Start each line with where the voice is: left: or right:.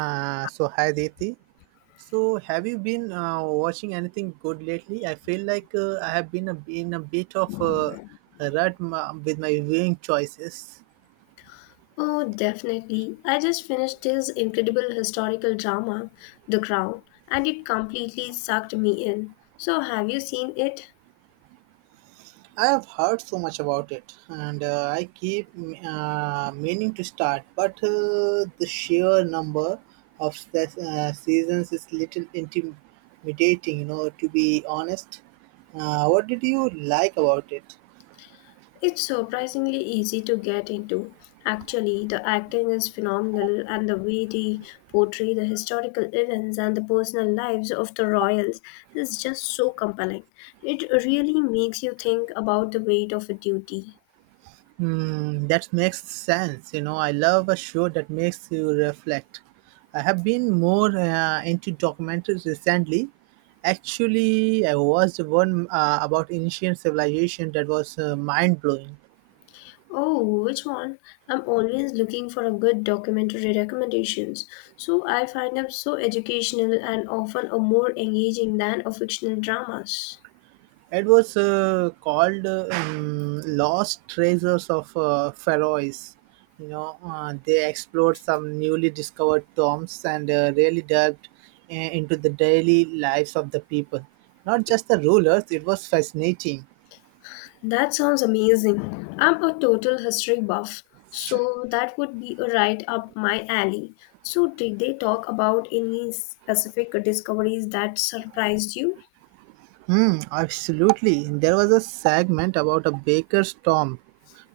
right: So hi Deeti. So have you been watching anything good lately? I feel like I have been in a bit of a rut with my viewing choices.
left: Oh, definitely. I just finished this incredible historical drama, The Crown, and it completely sucked me in. So, have you seen it?
right: I have heard so much about it, and I keep meaning to start, but the sheer number of seasons is little intimidating. You know, to be honest. What did you like about it?
left: It's surprisingly easy to get into. Actually, the acting is phenomenal, and the way they portray the historical events and the personal lives of the royals is just so compelling. It really makes you think about the weight of a duty.
right: Hmm, that makes sense. You know, I love a show that makes you reflect. I have been more into documentaries recently. Actually, I watched one about ancient civilization that was mind blowing.
left: Oh, which one? I'm always looking for a good documentary recommendations. So I find them so educational and often are more engaging than a fictional dramas.
right: It was called Lost Treasures of Faroes." You know, they explored some newly discovered tombs and really delved into the daily lives of the people. Not just the rulers, it was fascinating.
left: That sounds amazing. I'm a total history buff, so that would be a right up my alley. So did they talk about any specific discoveries that surprised you?
right: Hmm, absolutely. There was a segment about a baker's tomb,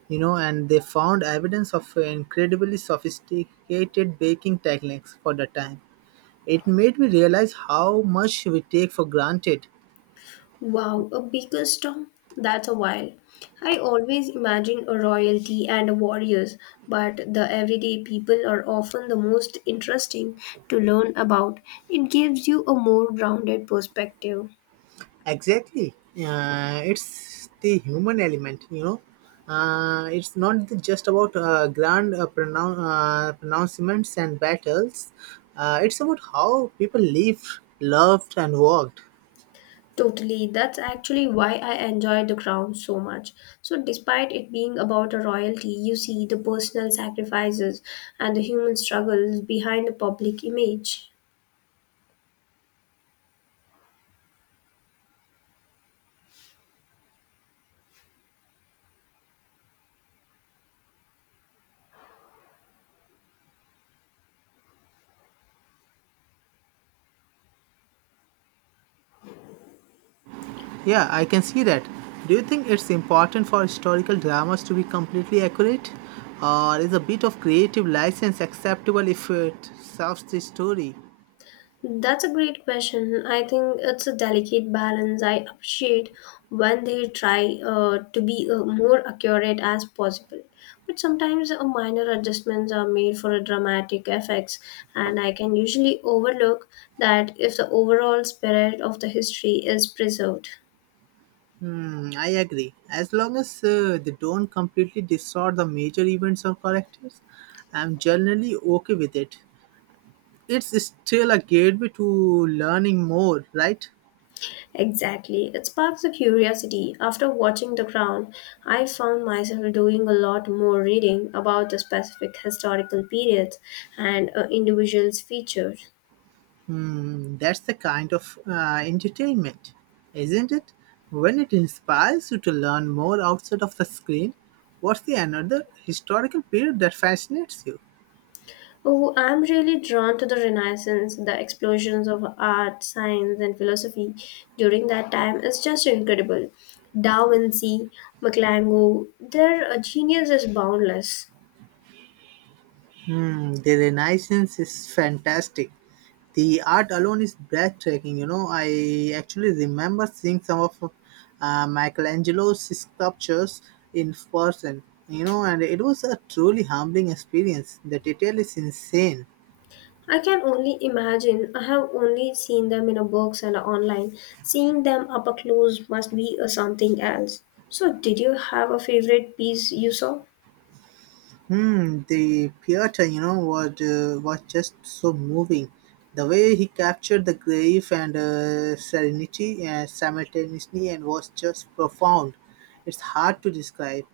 right: and they found evidence of incredibly sophisticated baking techniques for the time. It made me realize how much we take for granted.
left: Wow, a baker's storm? That's a while. I always imagine a royalty and a warriors, but the everyday people are often the most interesting to learn about. It gives you a more grounded perspective.
right: Exactly. It's the human element. It's not just about grand pronouncements and battles. It's about how people lived, loved, and worked.
left: Totally, that's actually why I enjoy The Crown so much. So, despite it being about a royalty, you see the personal sacrifices and the human struggles behind the public image.
right: Yeah, I can see that. Do you think it's important for historical dramas to be completely accurate? Or is a bit of creative license acceptable if it serves the story?
left: That's a great question. I think it's a delicate balance. I appreciate when they try to be more accurate as possible. But sometimes minor adjustments are made for a dramatic effects, and I can usually overlook that if the overall spirit of the history is preserved.
right: Hmm, I agree. As long as they don't completely distort the major events or characters, I'm generally okay with it. It's still a gateway to learning more, right?
left: Exactly. It sparks a curiosity. After watching The Crown, I found myself doing a lot more reading about the specific historical periods and individuals featured.
right: Hmm, that's the kind of entertainment, isn't it? When it inspires you to learn more outside of the screen, what's the another historical period that fascinates you?
left: Oh, I'm really drawn to the Renaissance, the explosions of art, science, and philosophy during that time is just incredible. Da Vinci, Michelangelo, their genius is boundless.
right: Hmm, the Renaissance is fantastic. The art alone is breathtaking. I actually remember seeing some of Michelangelo's sculptures in person. And it was a truly humbling experience. The detail is insane.
left: I can only imagine. I have only seen them in a books and online. Seeing them up a close must be a something else. So, did you have a favorite piece you saw?
right: Hmm, the theater, was just so moving. The way he captured the grief and serenity simultaneously and was just profound. It's hard to describe.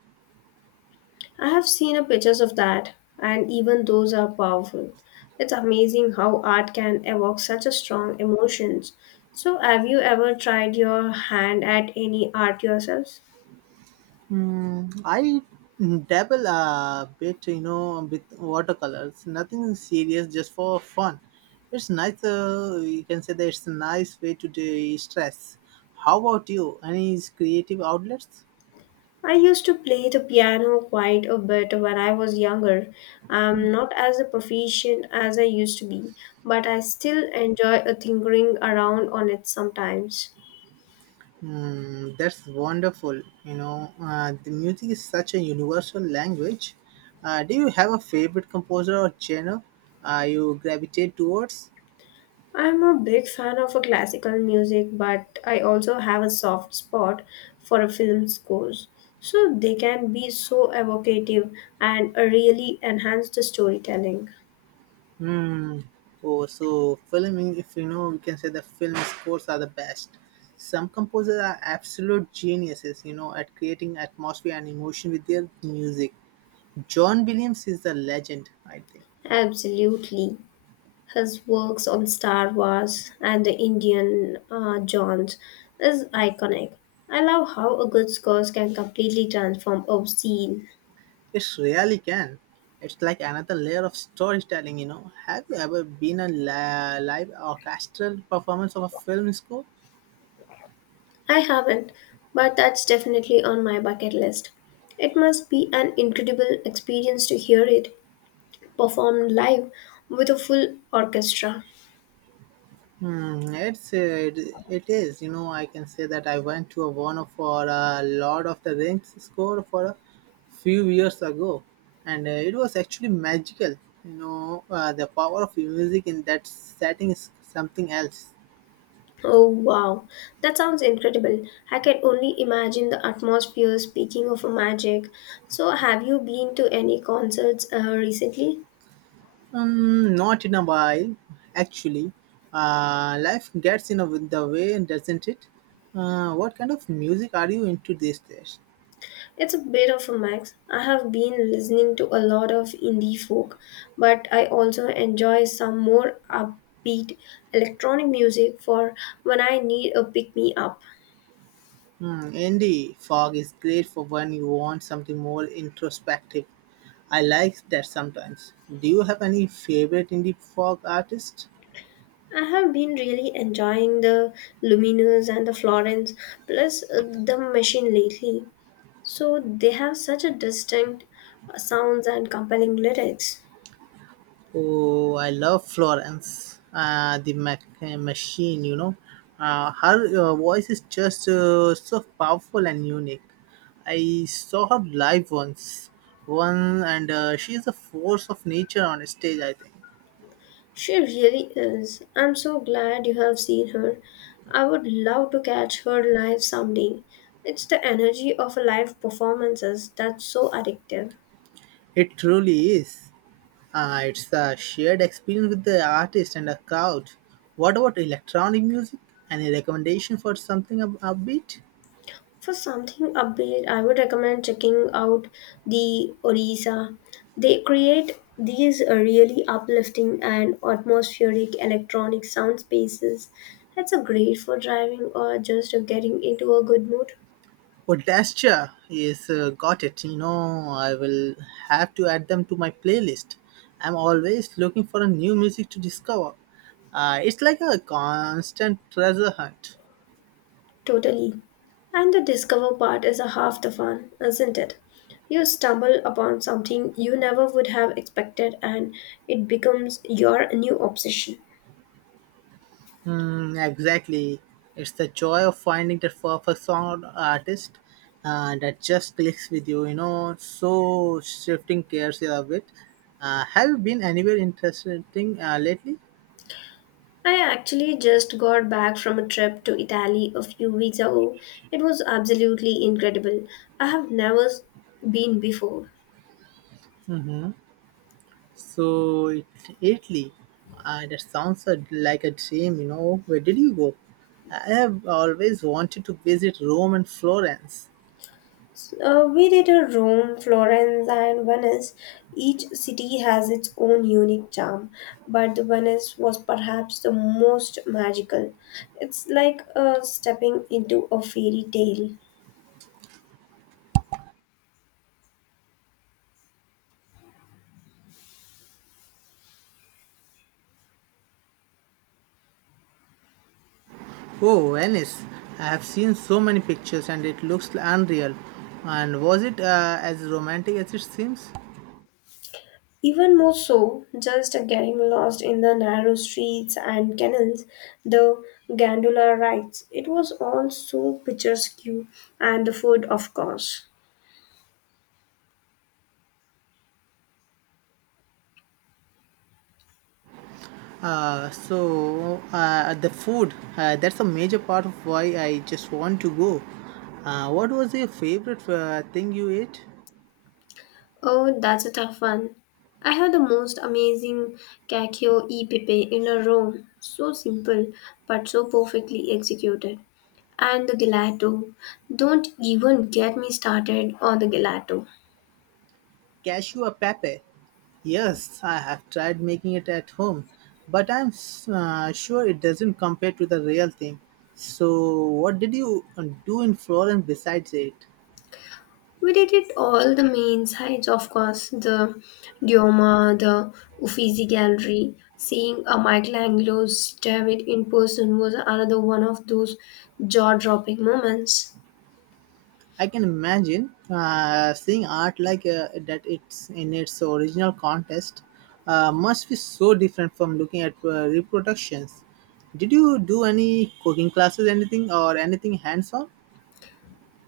left: I have seen a pictures of that, and even those are powerful. It's amazing how art can evoke such a strong emotions. So, have you ever tried your hand at any art yourself?
right: Hmm, I dabble a bit, with watercolors. Nothing serious, just for fun. It's nice. You can say that it's a nice way to de-stress. How about you? Any creative outlets?
left: I used to play the piano quite a bit when I was younger. I'm not as proficient as I used to be, but I still enjoy tinkering around on it sometimes.
right: Hmm, that's wonderful. The music is such a universal language. Do you have a favorite composer or genre you gravitate towards?
left: I'm a big fan of classical music, but I also have a soft spot for a film scores. So they can be so evocative and really enhance the storytelling.
right: Hmm. Oh, so filming, if you know, we can say the film scores are the best. Some composers are absolute geniuses, at creating atmosphere and emotion with their music. John Williams is the legend, I think.
left: Absolutely. His works on Star Wars and the Indian Jones is iconic. I love how a good score can completely transform a scene.
right: It really can. It's like another layer of storytelling. Have you ever been live orchestral performance of a film score?
left: I haven't, but that's definitely on my bucket list. It must be an incredible experience to hear it performed live with a full orchestra.
right: Hmm, it is. I can say that I went to a one for a Lord of the Rings score for a few years ago, and it was actually magical. The power of music in that setting is something else.
left: Oh wow, that sounds incredible. I can only imagine the atmosphere speaking of magic. So, have you been to any concerts recently?
right: Not in a while, actually. Life gets in the way, doesn't it? What kind of music are you into these days?
left: It's a bit of a mix. I have been listening to a lot of indie folk, but I also enjoy some more upbeat electronic music for when I need a pick me up.
right: Hmm, indie fog is great for when you want something more introspective. I like that sometimes. Do you have any favorite indie fog artist?
left: I have been really enjoying the Luminous and the Florence, plus the Machine lately. So they have such a distinct sounds and compelling lyrics.
right: Oh, I love Florence, the machine. Her voice is just so powerful and unique. I saw her live once, and she is a force of nature on stage, I think.
left: She really is. I'm so glad you have seen her. I would love to catch her live someday. It's the energy of live performances that's so addictive.
right: It truly is. It's the shared experience with the artist and the crowd. What about electronic music? Any recommendation for something upbeat?
left: For something upbeat, I would recommend checking out the Orisa. They create these really uplifting and atmospheric electronic sound spaces. That's a great for driving or just getting into a good mood.
right: Podestra is got it. I will have to add them to my playlist. I'm always looking for a new music to discover. It's like a constant treasure hunt.
left: Totally. And the discover part is a half the fun, isn't it? You stumble upon something you never would have expected and it becomes your new obsession.
right: Mm, exactly. It's the joy of finding that perfect song or artist that just clicks with you, you know. So, shifting gears here a bit. Have you been anywhere interesting lately?
left: I actually just got back from a trip to Italy a few weeks ago. It was absolutely incredible. I have never been before.
right: So, Italy. That sounds like a dream. Where did you go? I have always wanted to visit Rome and Florence.
left: So, we did a Rome, Florence, and Venice. Each city has its own unique charm, but the Venice was perhaps the most magical. It's like stepping into a fairy tale.
right: Oh, Venice. I have seen so many pictures and it looks unreal. And was it as romantic as it seems?
left: Even more so, just getting lost in the narrow streets and canals, the gondola rides. It was all so picturesque, and the food, of course.
right: The food, that's a major part of why I just want to go. What was your favorite thing you ate?
left: Oh, that's a tough one. I have the most amazing cacio e pepe in a row. So simple, but so perfectly executed. And the gelato. Don't even get me started on the gelato.
right: Cashew or pepe? Yes, I have tried making it at home, but I'm sure it doesn't compare to the real thing. So, what did you do in Florence besides it?
left: We did it all the main sides, of course, the Dioma, the Uffizi Gallery. Seeing a Michelangelo stab it in person was another one of those jaw dropping moments.
right: I can imagine seeing art like that. It's in its original context must be so different from looking at reproductions. Did you do any cooking classes, anything or anything hands-on?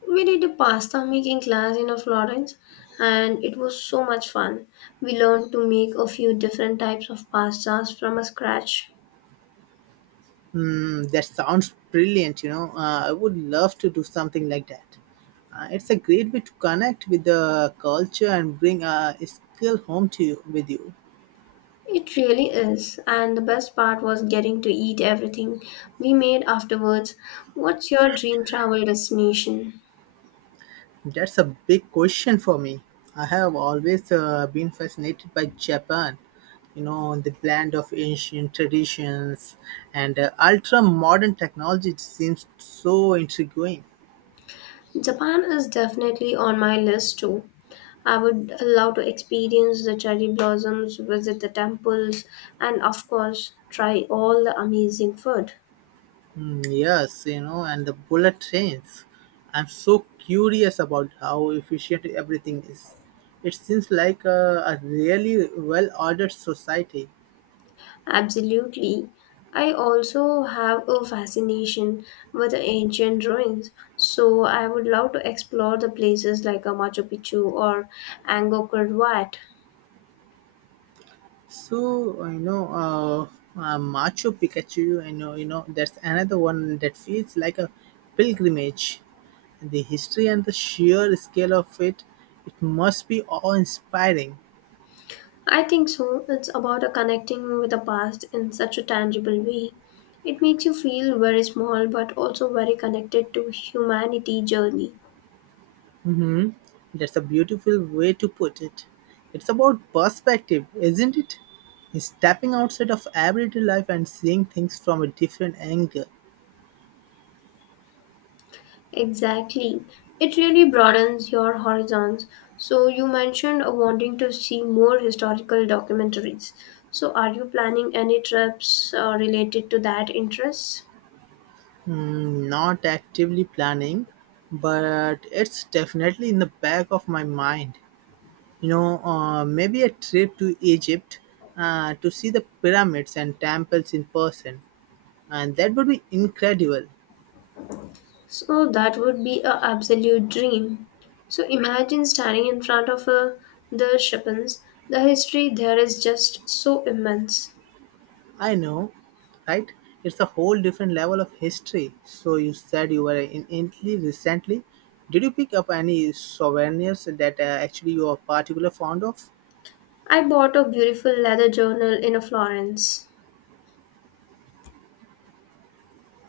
left: We did a pasta making class in Florence and it was so much fun. We learned to make a few different types of pastas from scratch.
right: Hmm, that sounds brilliant. I would love to do something like that. It's a great way to connect with the culture and bring a skill home to you with you.
left: It really is, and the best part was getting to eat everything we made afterwards. What's your dream travel destination?
right: That's a big question for me. I have always been fascinated by Japan, the blend of ancient traditions and ultra modern technology it seems so intriguing.
left: Japan is definitely on my list too. I would love to experience the cherry blossoms, visit the temples, and of course, try all the amazing food.
right: Mm, yes, and the bullet trains. I'm so curious about how efficient everything is. It seems like a really well ordered society.
left: Absolutely. I also have a fascination with the ancient ruins, so I would love to explore the places like a Machu Picchu or Angkor Wat.
right: So I know Machu Picchu. I know you know that's another one that feels like a pilgrimage. The history and the sheer scale of it, it must be awe-inspiring.
left: I think so. It's about a connecting with the past in such a tangible way. It makes you feel very small but also very connected to humanity journey.
right: Hmm. That's a beautiful way to put it. It's about perspective, isn't it? Stepping outside of everyday life and seeing things from a different angle.
left: Exactly. It really broadens your horizons. So, you mentioned wanting to see more historical documentaries. So, are you planning any trips related to that interest?
right: Mm, not actively planning, but it's definitely in the back of my mind. Maybe a trip to Egypt to see the pyramids and temples in person, and that would be incredible.
left: So, that would be an absolute dream. So, imagine standing in front of the Shippens. The history there is just so immense.
right: I know, right? It's a whole different level of history. So you said you were in Italy recently. Did you pick up any souvenirs that actually you are particularly fond of?
left: I bought a beautiful leather journal in a Florence.